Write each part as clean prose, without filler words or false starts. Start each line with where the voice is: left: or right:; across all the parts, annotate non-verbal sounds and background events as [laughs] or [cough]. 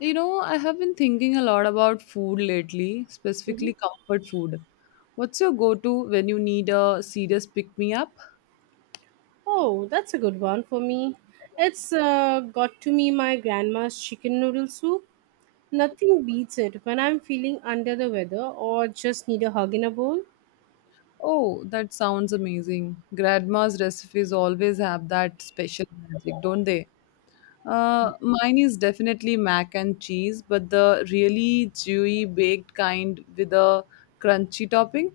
left: You know, I have been thinking a lot about food lately,
right: Mhm.
left: specifically comfort food. What's your go to when you need a serious pick me up?
right: Oh, that's a good one for me. It's got to me my grandma's chicken noodle soup. Nothing beats it when I'm feeling under the weather or just need a hug in a bowl.
left: Oh, that sounds amazing. Grandma's recipes always have that special magic, don't they? Mine is definitely mac and cheese, but the really chewy baked kind with a crunchy topping.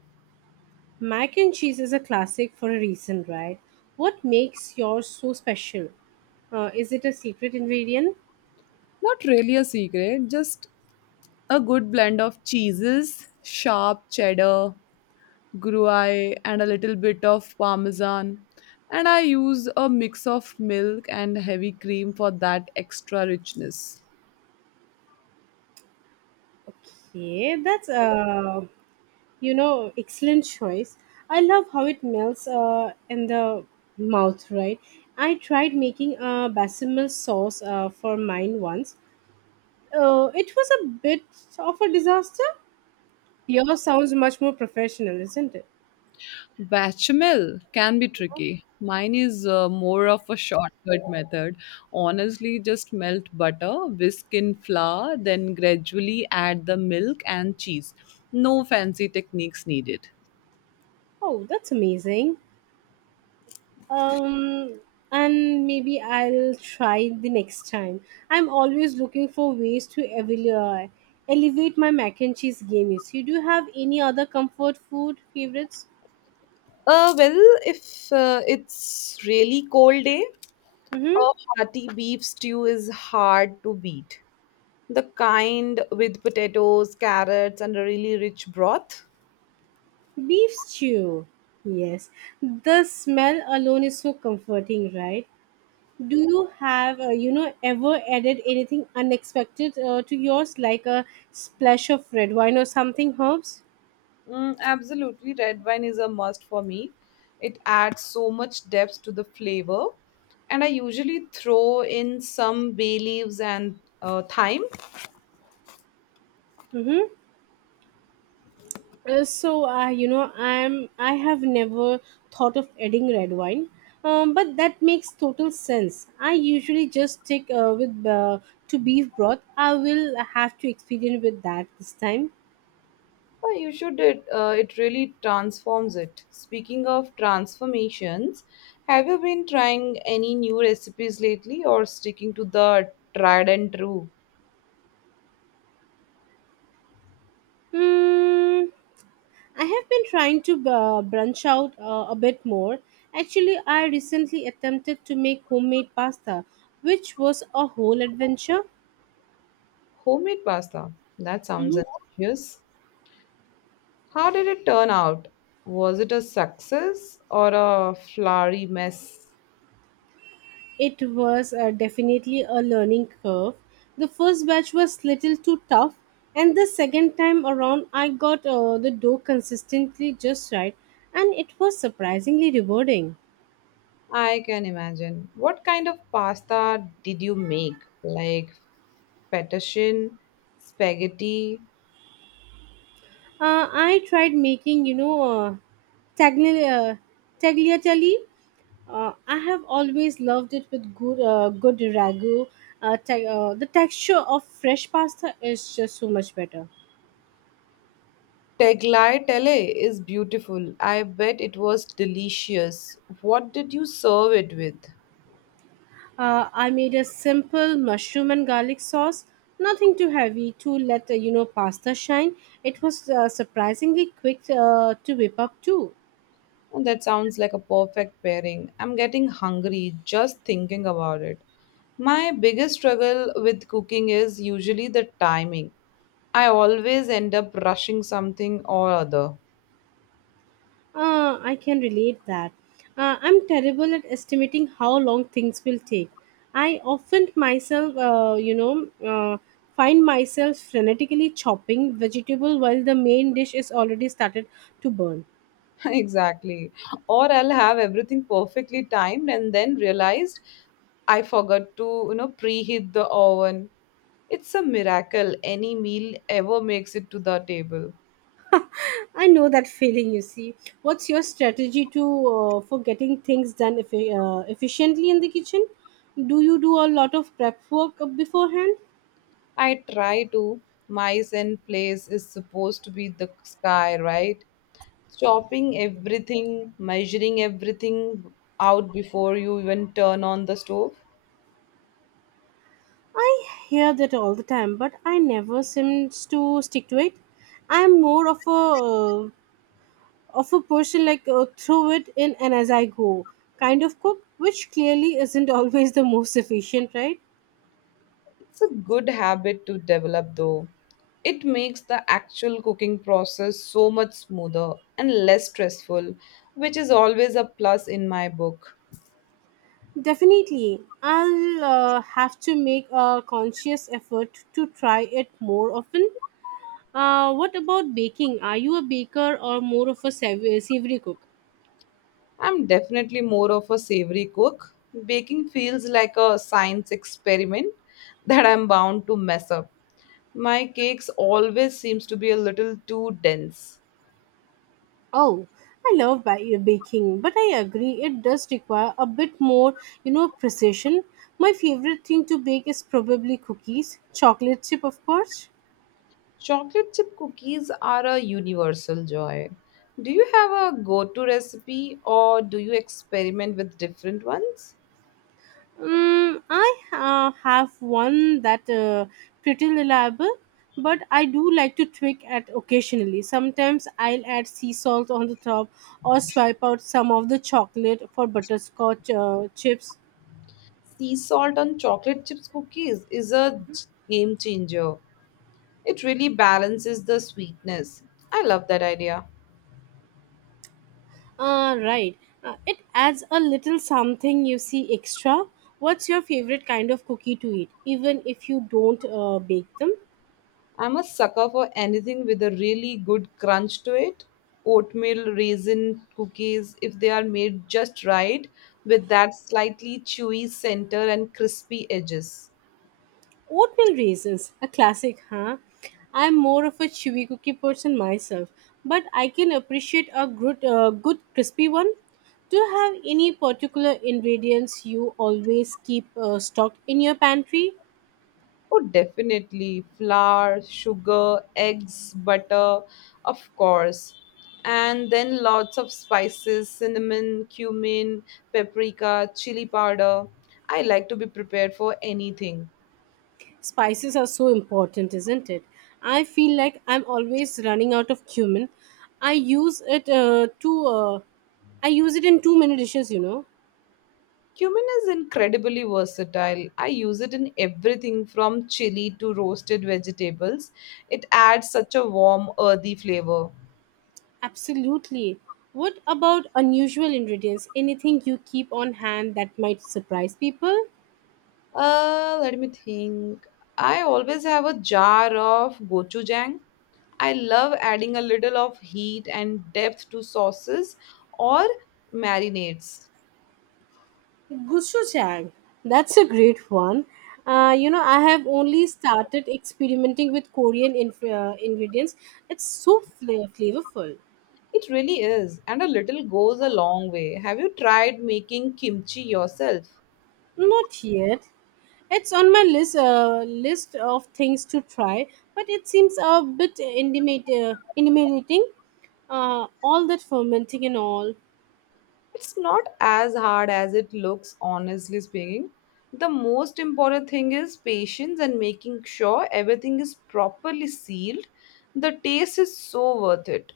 right: Mac and cheese is a classic for a reason, right? What makes yours so special? Is it a secret ingredient?
left: Not really a secret, just a good blend of cheeses, sharp cheddar, gruyere and a little bit of parmesan and I use a mix of milk and heavy cream for that extra richness.
right: Okay, that's excellent choice. I love how it melts in the mouth, right? I tried making a basil sauce for mine once. It was a bit of a disaster. Yours sounds much more professional, isn't it?
left: Bechamel can be tricky. Mine is more of a shortcut method. Honestly, just melt butter, whisk in flour, then gradually add the milk and cheese. No fancy techniques needed.
right: Oh, that's amazing. um and maybe I'll try the next time. I'm always looking for ways to elevate my mac and cheese game. So, do you have any other comfort food favorites?
left: Well, if it's really cold day, a
right: Mm-hmm.
left: hearty beef stew is hard to beat. The kind with potatoes, carrots, and a really rich broth.
right: Beef stew. Yes. The smell alone is so comforting, right? Do you have, ever added anything unexpected to yours, like a splash of red wine or something herbs?
left: Mm, absolutely, red wine is a must for me. It adds so much depth to the flavor. And I usually throw in some bay leaves and thyme.
right: Mm-hmm. I have never thought of adding red wine, but that makes total sense. I usually just stick with to beef broth. I will have to experiment with that this time.
left: You should it. It really transforms it. Speaking of transformations, have you been trying any new recipes lately, or sticking to the tried and true?
right: mm, I have been trying to branch out a bit more. Actually, I recently attempted to make homemade pasta, which was a whole adventure.
left: Homemade pasta? That sounds
right: Mhm.
left: delicious. How did it turn out? Was it a success or a flowery mess?
right: It was definitely a learning curve. The first batch was little too tough, and the second time around, I got the dough consistently just right, and it was surprisingly rewarding.
left: I can imagine. What kind of pasta did you make? Like fettuccine, spaghetti?
right: I tried making, tagli- uh, tagliatelle. I have always loved it with good, good ragu. The texture of fresh pasta is just so much better.
left: Tagliatelle is beautiful. I bet it was delicious. What did you serve it with?
right: I made a simple mushroom and garlic sauce, nothing too heavy to let pasta shine. It was surprisingly quick to whip up too.
left: And that sounds like a perfect pairing. I'm getting hungry just thinking about it. My biggest struggle with cooking is usually the timing. I always end up rushing something or other.
right: I can relate that. I'm terrible at estimating how long things will take. I often find myself frenetically chopping vegetable while the main dish is already started to burn.
left: [laughs] Exactly. Or I'll have everything perfectly timed and then realized I forgot to, preheat the oven. It's a miracle any meal ever makes it to the table.
right: I know that [laughs] feeling. You see, what's your strategy to for getting things done efficiently in the kitchen? Do you do a lot of prep work beforehand?
left: I try to. Mice and place is supposed to be the sky, right? Chopping everything, measuring everything out before you even turn on the stove.
right: I hear that all the time, but I never seems to stick to it. I'm more of a person like throw it in and as I go kind of cook, which clearly isn't [laughs] always the most efficient, right?
left: It's a good habit to develop, though. It makes the actual cooking process so much smoother and less stressful, which is always a plus in my book.
right: Definitely, I'll have to make a conscious effort to try it more often. What about baking? Are you a baker or more of a savory cook?
left: I'm definitely more of a savory cook. Baking feels like a science experiment [laughs] that I'm bound to mess up. My cakes always seems to be a little too dense.
right: Oh, I love baking, but I agree it does require a bit more, you know, precision. My favorite thing to bake is probably cookies, chocolate chip, of course.
left: Chocolate chip cookies are a universal joy. Do you have a go-to recipe or do you experiment with different ones?
right: I have one that pretty reliable, but I do like to tweak it occasionally. Sometimes I'll add sea salt on the top or swipe out some of the chocolate for butterscotch chips.
left: Sea salt on chocolate chips cookies is a game changer. It really balances the sweetness. I love that idea.
right: Right. It adds a little something you see extra. What's your favorite kind of cookie to eat, even if you don't bake them?
left: I'm a sucker for anything with a really good crunch to it. Oatmeal, raisin, cookies, if they are made just right, with that slightly chewy center and crispy edges.
right: Oatmeal raisins, a classic, huh? I'm more of a chewy cookie person myself, but I can appreciate a good, good crispy one. Do you have any particular ingredients you always keep stocked in your pantry?
left: Oh, definitely. Flour, sugar, eggs, butter, of course. And then lots of spices: cinnamon, cumin, paprika, chili powder. I like to be prepared for anything.
right: Spices are so important, isn't it? I feel like I'm always running out of cumin. I use it uh, to uh, I use it in too many dishes, you know.
left: Cumin is incredibly versatile. I use it in everything from chili to roasted vegetables. It adds such a warm, earthy flavor.
right: Absolutely. What about unusual ingredients? Anything you keep on hand that might surprise people?
left: Let me think. I always have a jar of gochujang. I love adding a little of heat and depth to sauces or marinades.
right: Gochujang. That's a great one. You know, I have only started experimenting with Korean ingredients. It's so flavorful.
left: It really is, and a little goes a long way. Have you tried making kimchi yourself?
right: Not yet. It's on my list of things to try, but it seems a bit intimidating. All that fermenting and all.
left: It's not as hard as it looks, honestly speaking. The most important thing is patience and making sure everything is properly sealed. The taste is so worth it.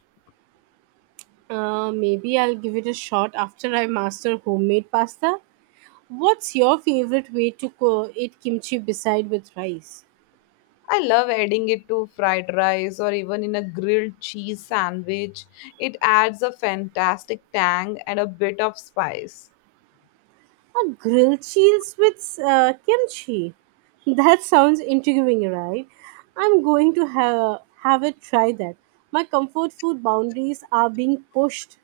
right: Maybe I'll give it a shot after I master homemade pasta. What's your favorite way to eat kimchi beside with rice?
left: I love adding it to fried rice or even in a grilled cheese sandwich. It adds a fantastic tang and a bit of spice.
right: A grilled cheese with kimchi. That sounds intriguing, right? I'm going to have it try that. My comfort food boundaries are being pushed.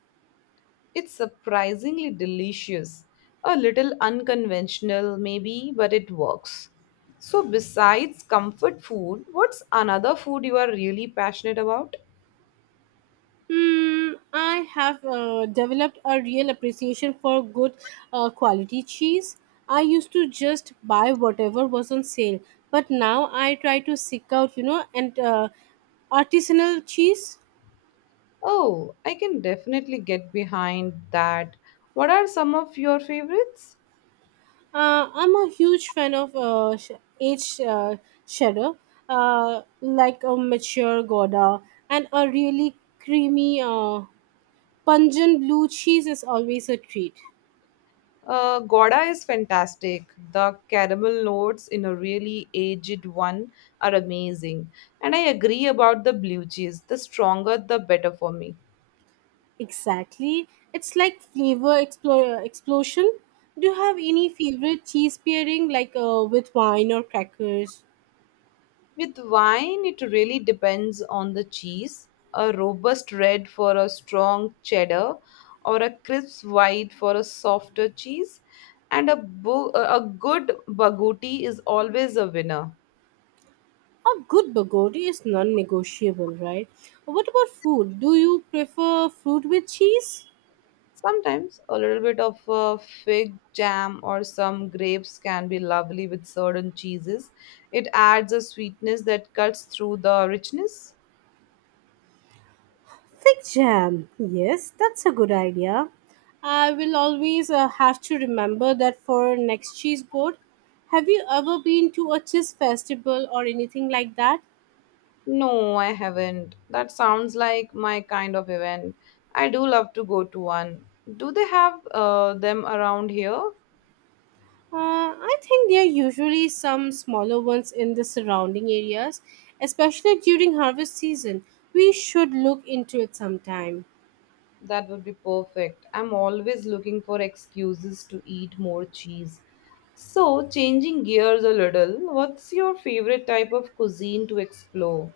left: It's surprisingly delicious. A little unconventional, maybe, but it works. So, besides comfort food, what's another food you are really passionate about?
right: I have developed a real appreciation for good quality cheese. I used to just buy whatever was on sale, but now I try to seek out, you know, and artisanal cheese.
left: Oh, I can definitely get behind that. What are some of your favorites?
right: I'm a huge fan of sh- H. Shadow, like a mature Gouda, and a really creamy, pungent blue cheese is always a treat.
left: Gouda is fantastic. The caramel notes in a really aged one are amazing. And I agree about the blue cheese. The stronger, the better for me.
right: Exactly. It's like flavor explosion. Do you have any favorite cheese pairing, like with wine or crackers?
left: With wine, it really depends on the cheese. A robust red for a strong cheddar, or a crisp white for a softer cheese, and a good baguti is always a winner.
right: A good bagodi is non negotiable, right? What about food? Do you prefer fruit with cheese?
left: Sometimes a little bit of a fig jam or some grapes can be lovely with certain cheeses. It adds a sweetness that cuts through the richness.
right: Fig jam. Yes, that's a good idea. I will always have to remember that for next cheese board. Have you ever been to a cheese festival or anything like that?
left: No, I haven't. That sounds like my kind of event. I do love to go to one. Do they have them around here?
right: I think there are usually some smaller ones in the surrounding areas, especially during harvest season. We should look into it sometime.
left: That would be perfect. I'm always looking for excuses to eat more cheese. So, changing gears a little, what's your favorite type of cuisine to explore?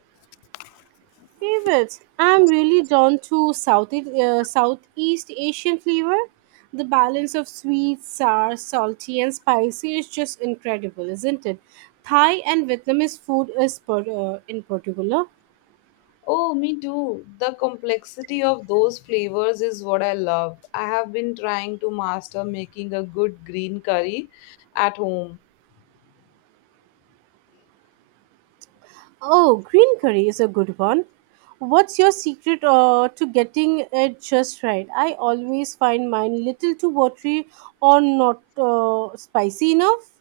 right: Favorites. I'm really drawn to Southeast Asian flavor. The balance of sweet, sour, salty, and spicy is just incredible, isn't it? Thai and Vietnamese food is in particular.
left: Oh, me too. The complexity of those flavors is what I love. I have been trying to master making a good green curry at home.
right: Oh, green curry is a good one. What's your secret to getting it just right? I always find mine little too watery or not spicy enough.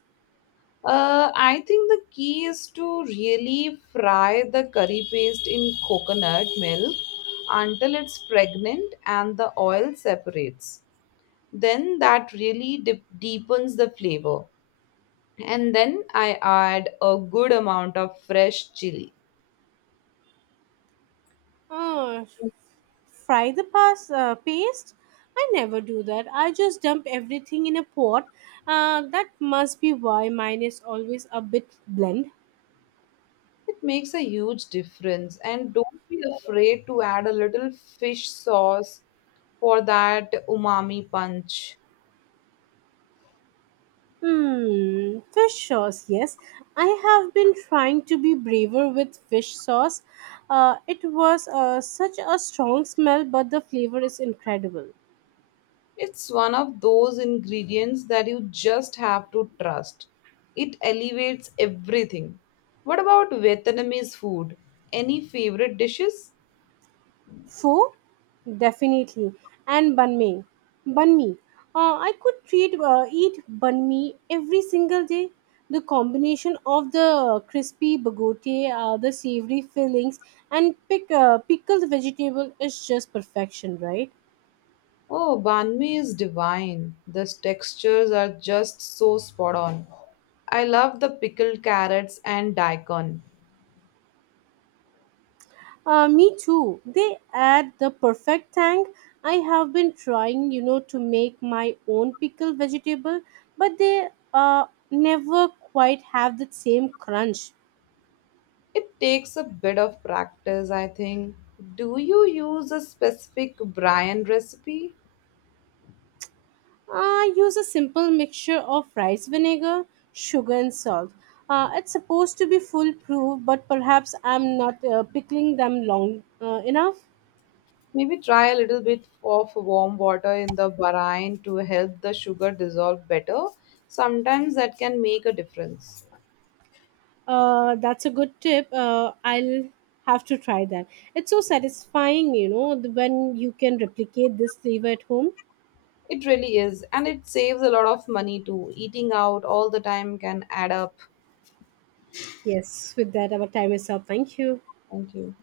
left: I think the key is to really fry the curry paste in coconut milk until it's pregnant and the oil separates. Then that deepens the flavor. And then I add a good amount of fresh chili.
right: Uh, Fry the paste? I never do that. I just dump everything in a pot. That must be why mine is always a bit bland.
left: It makes a huge difference. And don't be afraid to add a little fish sauce for that umami punch.
right: Hmm, fish sauce, yes. I have been trying to be braver with fish sauce. It was such a strong smell, but the flavor is incredible.
left: It's one of those ingredients that you just have to trust. It elevates everything. What about Vietnamese food? Any favorite dishes?
right: Pho, definitely, and banh mi. Banh mi. I could eat banh mi every single day. The combination of the crispy bagote, the savory fillings, and pickled vegetable is just perfection, right?
left: Oh, banh mi is divine. The textures are just so spot on. I love the pickled carrots and daikon.
right: Me too. They add the perfect tang. I have been trying, you know, to make my own pickled vegetable, but they never quite have the same crunch.
left: It takes a bit of practice, I think. Do you use a specific Brian recipe?
right: I use a simple mixture of rice vinegar, sugar, and salt. It's supposed to be foolproof, but perhaps I'm not pickling them long enough.
left: Maybe try a little bit of warm water in the brine to help the sugar dissolve better. Sometimes that can make a difference.
right: That's a good tip. I'll have to try that. It's so satisfying, you know, when you can replicate this flavor at home.
left: It really is, and it saves a lot of money too. Eating out all the time can add up.
right: Yes, with that, our time is up. Thank you.
left: Thank you.